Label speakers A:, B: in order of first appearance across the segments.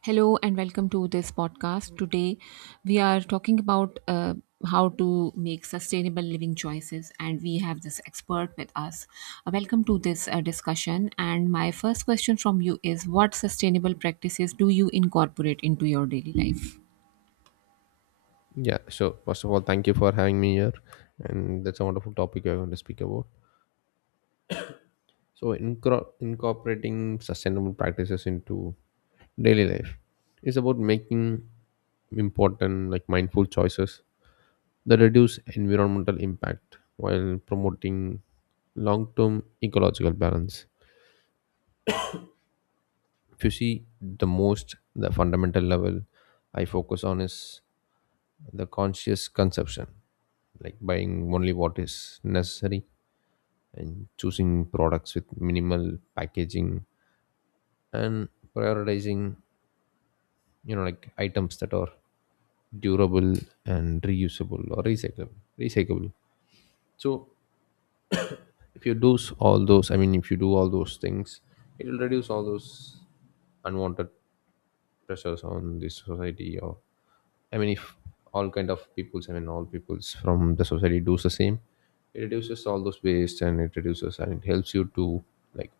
A: Hello and welcome to this podcast. Today we are talking about how to make sustainable living choices, and we have this expert with us. Welcome to this discussion. And my first question from you is, what sustainable practices do you incorporate into your daily life?
B: Yeah, so first of all, thank you for having me here, and that's a wonderful topic you're going to speak about. So, incorporating sustainable practices into daily life is about making important, like mindful choices that reduce environmental impact while promoting long-term ecological balance. If you see the most, the fundamental level I focus on is the conscious consumption, like buying only what is necessary and choosing products with minimal packaging and prioritizing like items that are durable and reusable or recyclable. So if you do s- all those, I mean if you do all those things, it will reduce all those unwanted pressures on the society, or I mean if all kind of peoples, I mean all peoples from the society does the same, it reduces all those waste and it reduces and it helps you to like.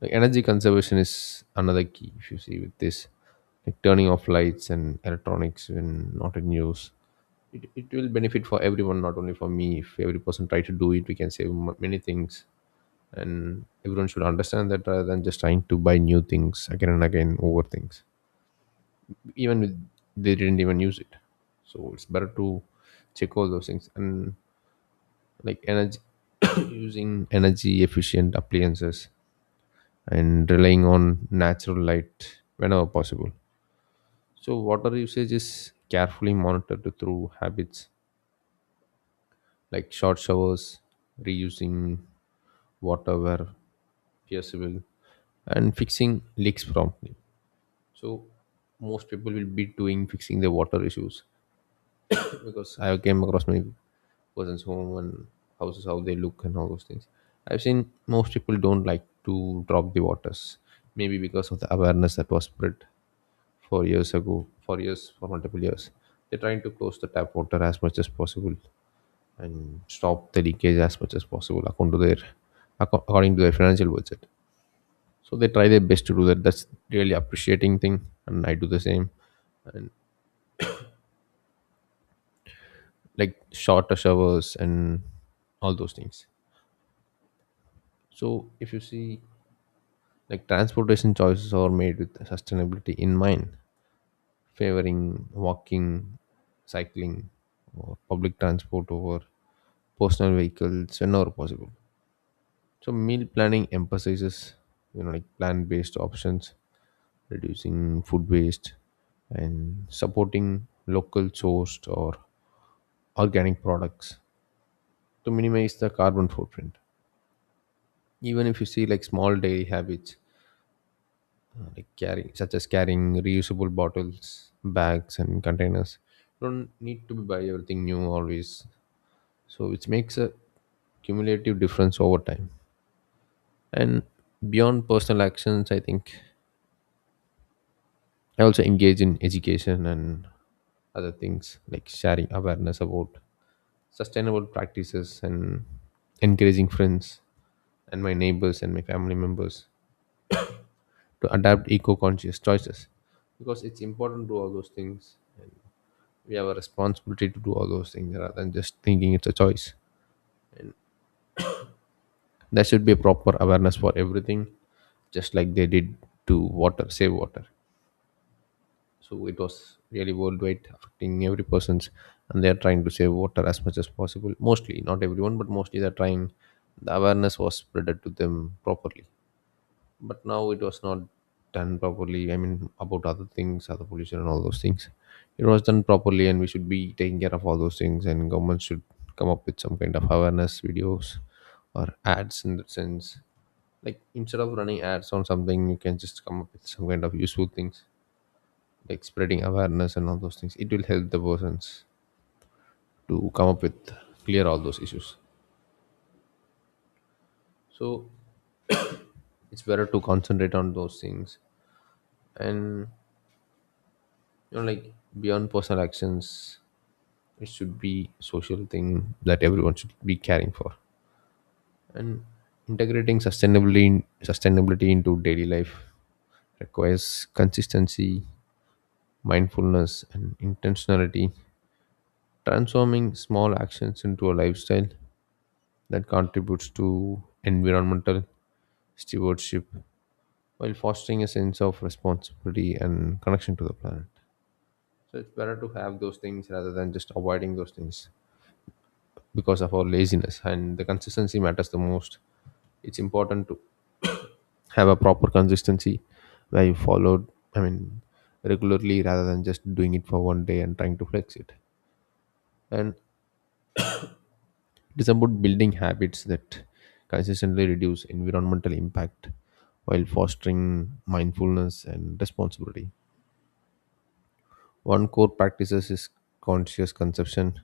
B: Like energy conservation is another key. If you see with this, like turning off lights and electronics when not in use, it will benefit for everyone, not only for me. If every person try to do it, we can many things, and everyone should understand that rather than just trying to buy new things again and again over things, even with they didn't even use it. So it's better to check all those things and like energy using energy efficient appliances and relying on natural light whenever possible. So, water usage is carefully monitored through habits like short showers, reusing water where feasible, and fixing leaks promptly. So, most people will be doing fixing their water issues because I have came across many person's home and houses how they look and all those things. I've seen most people don't like to drop the waters, maybe because of the awareness that was spread 4 years ago, 4 years for multiple years. They're trying to close the tap water as much as possible and stop the leakage as much as possible according to according to their financial budget. So they try their best to do that. That's really appreciating thing, and I do the same. And like shorter showers and all those things. So if you see, like transportation choices are made with sustainability in mind, favoring walking, cycling, or public transport over personal vehicles whenever possible. So meal planning emphasizes like plant-based options, reducing food waste, and supporting local sourced or organic products to minimize the carbon footprint. Even if you see like small daily habits like carrying such as carrying reusable bottles, bags and containers, you don't need to buy everything new always, so which makes a cumulative difference over time. And beyond personal actions, I think I also engage in education and other things like sharing awareness about sustainable practices and encouraging friends and my neighbors and my family members to adapt eco-conscious choices, because it's important to do all those things. We have a responsibility to do all those things rather than just thinking it's a choice. There should be a proper awareness for everything, just like they did to water, save water. So it was really worldwide affecting every person's, and they're trying to save water as much as possible, mostly, not everyone, but mostly they're trying. The awareness was spreaded to them properly, but now it was not done properly, I mean about other things, other pollution and all those things. It was done properly, and we should be taking care of all those things, and government should come up with some kind of awareness videos or ads in that sense, like instead of running ads on something, you can just come up with some kind of useful things like spreading awareness and all those things. It will help the persons to come up with clear all those issues. So it's better to concentrate on those things, and like beyond personal actions, it should be social thing that everyone should be caring for. And sustainability into daily life requires consistency, mindfulness and intentionality, transforming small actions into a lifestyle that contributes to environmental stewardship while fostering a sense of responsibility and connection to the planet. So it's better to have those things rather than just avoiding those things because of our laziness, and the consistency matters the most. It's important to have a proper consistency where you followed, I mean regularly, rather than just doing it for one day and trying to flex it. And it is about building habits that consistently reduce environmental impact while fostering mindfulness and responsibility. One core practices is conscious consumption,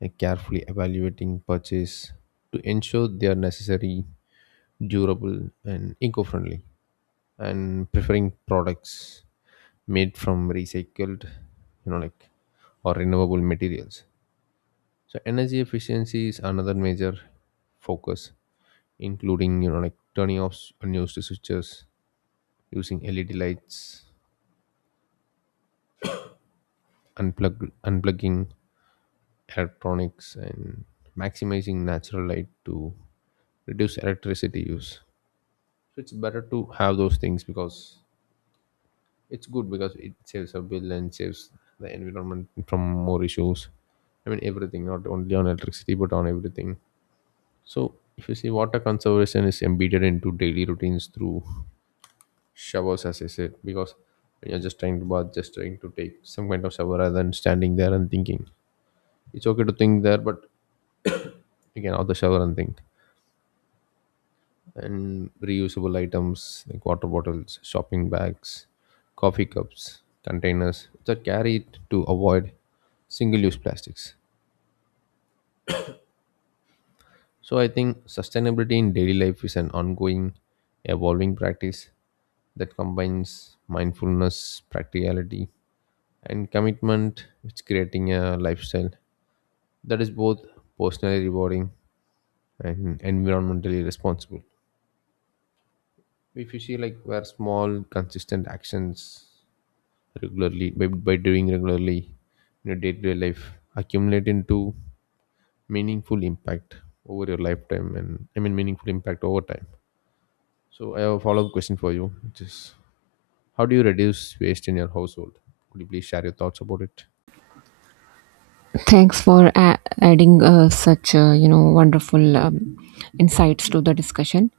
B: like carefully evaluating purchase to ensure they are necessary, durable, and eco-friendly, and preferring products made from recycled, you know, like or renewable materials. So energy efficiency is another major focus, including like unused switches, using LED lights, unplugging electronics, and maximizing natural light to reduce electricity use. So it's better to have those things because it's good, because it saves a bill and saves the environment from more issues. I mean everything, not only on electricity but on everything. So if you see, water conservation is embedded into daily routines through showers as I said, because when you're just trying to bath, just trying to take some kind of shower rather than standing there and thinking, it's okay to think there, but you can have the shower and think. And reusable items like water bottles, shopping bags, coffee cups, containers that carry it to avoid single-use plastics. So I think sustainability in daily life is an ongoing evolving practice that combines mindfulness, practicality and commitment with creating a lifestyle that is both personally rewarding and environmentally responsible, if you see, like where small consistent actions regularly by doing regularly in your day-to-day life accumulate into meaningful impact over your lifetime, and I mean meaningful impact over time. So I have a follow-up question for you, which is, how do you reduce waste in your household? Could you please share your thoughts about it?
A: Thanks for adding such wonderful insights to the discussion.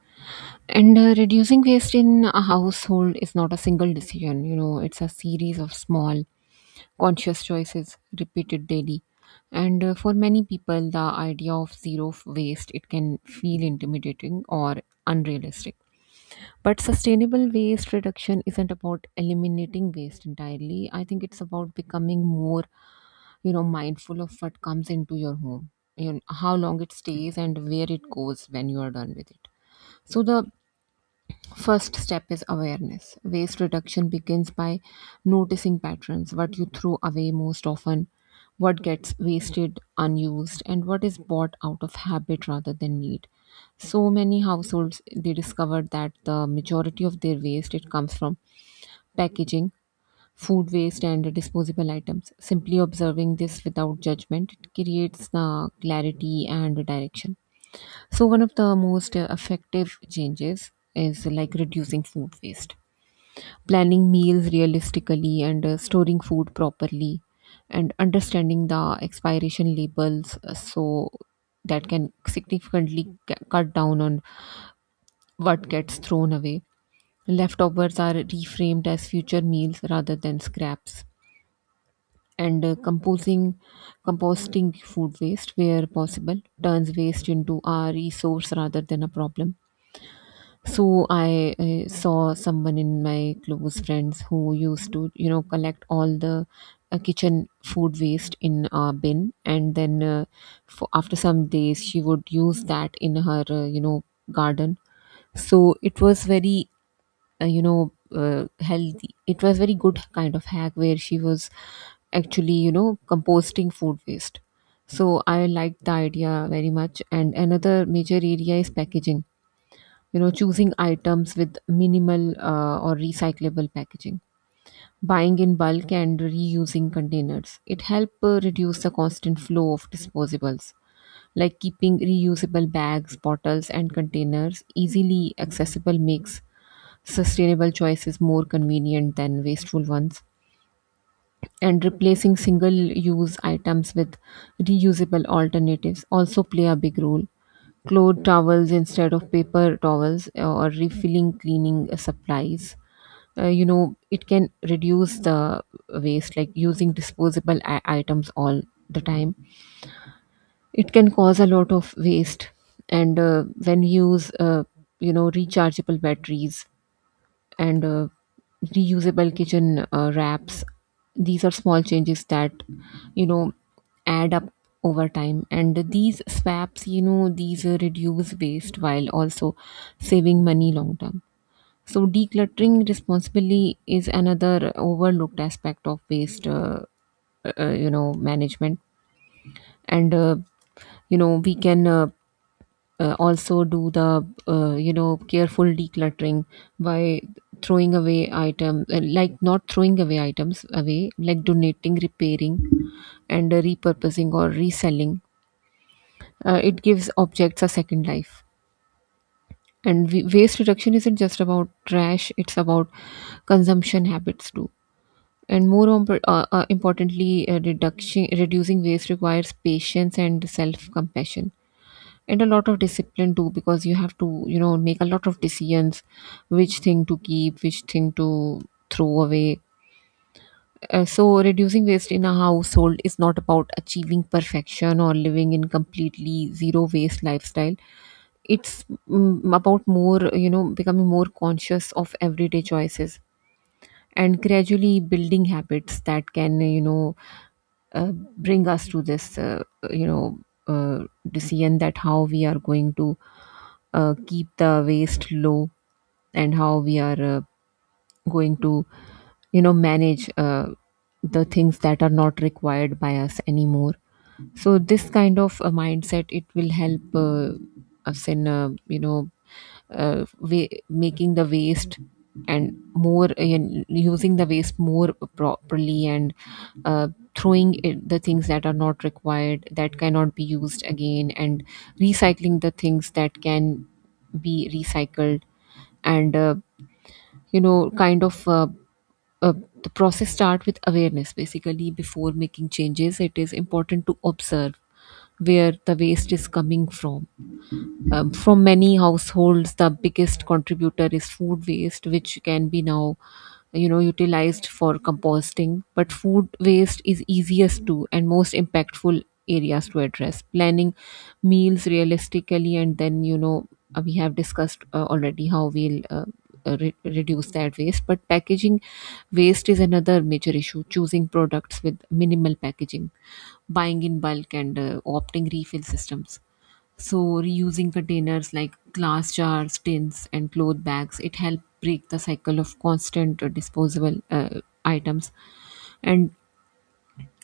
A: And reducing waste in a household is not a single decision, you know, it's a series of small, conscious choices repeated daily. And for many people, the idea of zero waste, it can feel intimidating or unrealistic. But sustainable waste reduction isn't about eliminating waste entirely. I think it's about becoming more, you know, mindful of what comes into your home, you know, how long it stays and where it goes when you are done with it. So the first step is awareness. Waste reduction begins by noticing patterns, what you throw away most often, what gets wasted, unused, and what is bought out of habit rather than need. So many households, they discovered that the majority of their waste, it comes from packaging, food waste and disposable items. Simply observing this without judgment, it creates the clarity and direction. So, one of the most effective changes is like reducing food waste, planning meals realistically, and storing food properly, and understanding the expiration labels, so that can significantly cut down on what gets thrown away. Leftovers are reframed as future meals rather than scraps. And composting food waste where possible turns waste into a resource rather than a problem. So I saw someone in my close friends who used to, you know, collect all the kitchen food waste in a bin, and then for after some days she would use that in her garden. So it was very healthy. It was very good kind of hack where she was actually, you know, composting food waste. So I liked the idea very much. And another major area is packaging, you know, choosing items with minimal or recyclable packaging, buying in bulk and reusing containers. It helps reduce the constant flow of disposables, like keeping reusable bags, bottles and containers easily accessible makes sustainable choices more convenient than wasteful ones. And replacing single use items with reusable alternatives also play a big role. Cloth towels instead of paper towels, or refilling cleaning supplies. You know, it can reduce the waste, like using disposable items all the time. It can cause a lot of waste. And when you use, you know, rechargeable batteries and reusable kitchen wraps, these are small changes that, you know, add up over time. And these swaps, you know, these reduce waste while also saving money long term. So decluttering responsibly is another overlooked aspect of waste you know, management. And you know, we can, also do the, you know, careful decluttering by throwing away items like not throwing away items away, like donating, repairing, and repurposing or reselling. It gives objects a second life. Waste reduction isn't just about trash, it's about consumption habits too. And more importantly, reduction reducing waste requires patience and self compassion and a lot of discipline too, because you have to, you know, make a lot of decisions, which thing to keep, which thing to throw away. So reducing waste in a household is not about achieving perfection or living in completely zero waste lifestyle. It's about more, you know, becoming more conscious of everyday choices and gradually building habits that can, you know, bring us to this you know, uh, decision that how we are going to keep the waste low, and how we are going to, you know, manage the things that are not required by us anymore. So this kind of a mindset, it will help us in, you know, making the waste and more, and using the waste more properly, and uh, throwing the things that are not required, that cannot be used again, and recycling the things that can be recycled. And you know kind of uh, the process start with awareness. Basically, before making changes it is important to observe where the waste is coming from. From many households the biggest contributor is food waste, which can be now, you know, utilized for composting. But food waste is easiest to and most impactful areas to address, planning meals realistically, and then, you know, we have discussed already how we'll, reduce that waste. But packaging waste is another major issue, choosing products with minimal packaging, buying in bulk and opting refill systems. So reusing containers like glass jars, tins, and cloth bags, it helped break the cycle of constant disposable items. And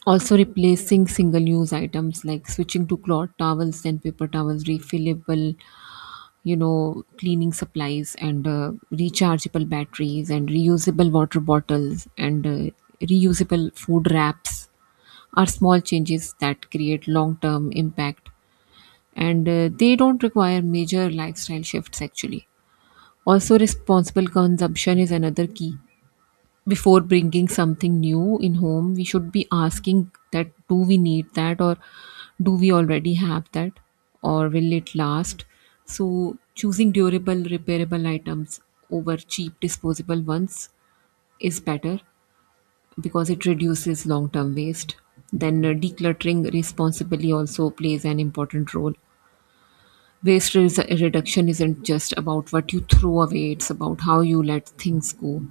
A: also replacing single-use items, like switching to cloth towels and paper towels, refillable, you know, cleaning supplies, and rechargeable batteries, and reusable water bottles, and reusable food wraps, are small changes that create long-term impact, and they don't require major lifestyle shifts actually. Also, responsible consumption is another key. Before bringing something new in home, we should be asking, that do we need that or do we already have that, or will it last? So, choosing durable, repairable items over cheap disposable ones is better because it reduces long term waste. Then, decluttering responsibly also plays an important role. Waste reduction isn't just about what you throw away, it's about how you let things go.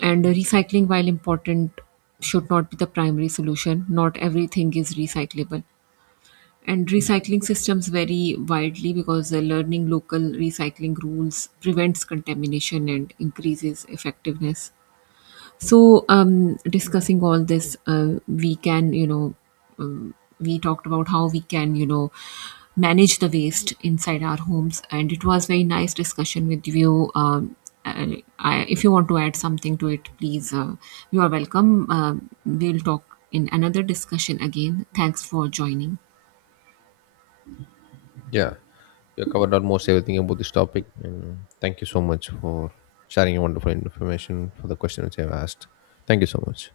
A: And recycling, while important, should not be the primary solution. Not everything is recyclable. And recycling systems vary widely, because the learning local recycling rules prevents contamination and increases effectiveness. So discussing all this, we can, you know, um, we talked about how we can, you know, manage the waste inside our homes, and it was very nice discussion with you. And if you want to add something to it, please, you are welcome. Um, we'll talk in another discussion again. Thanks for joining.
B: Yeah, you have covered almost everything about this topic, and thank you so much for sharing your wonderful information for the question which I've asked. Thank you so much.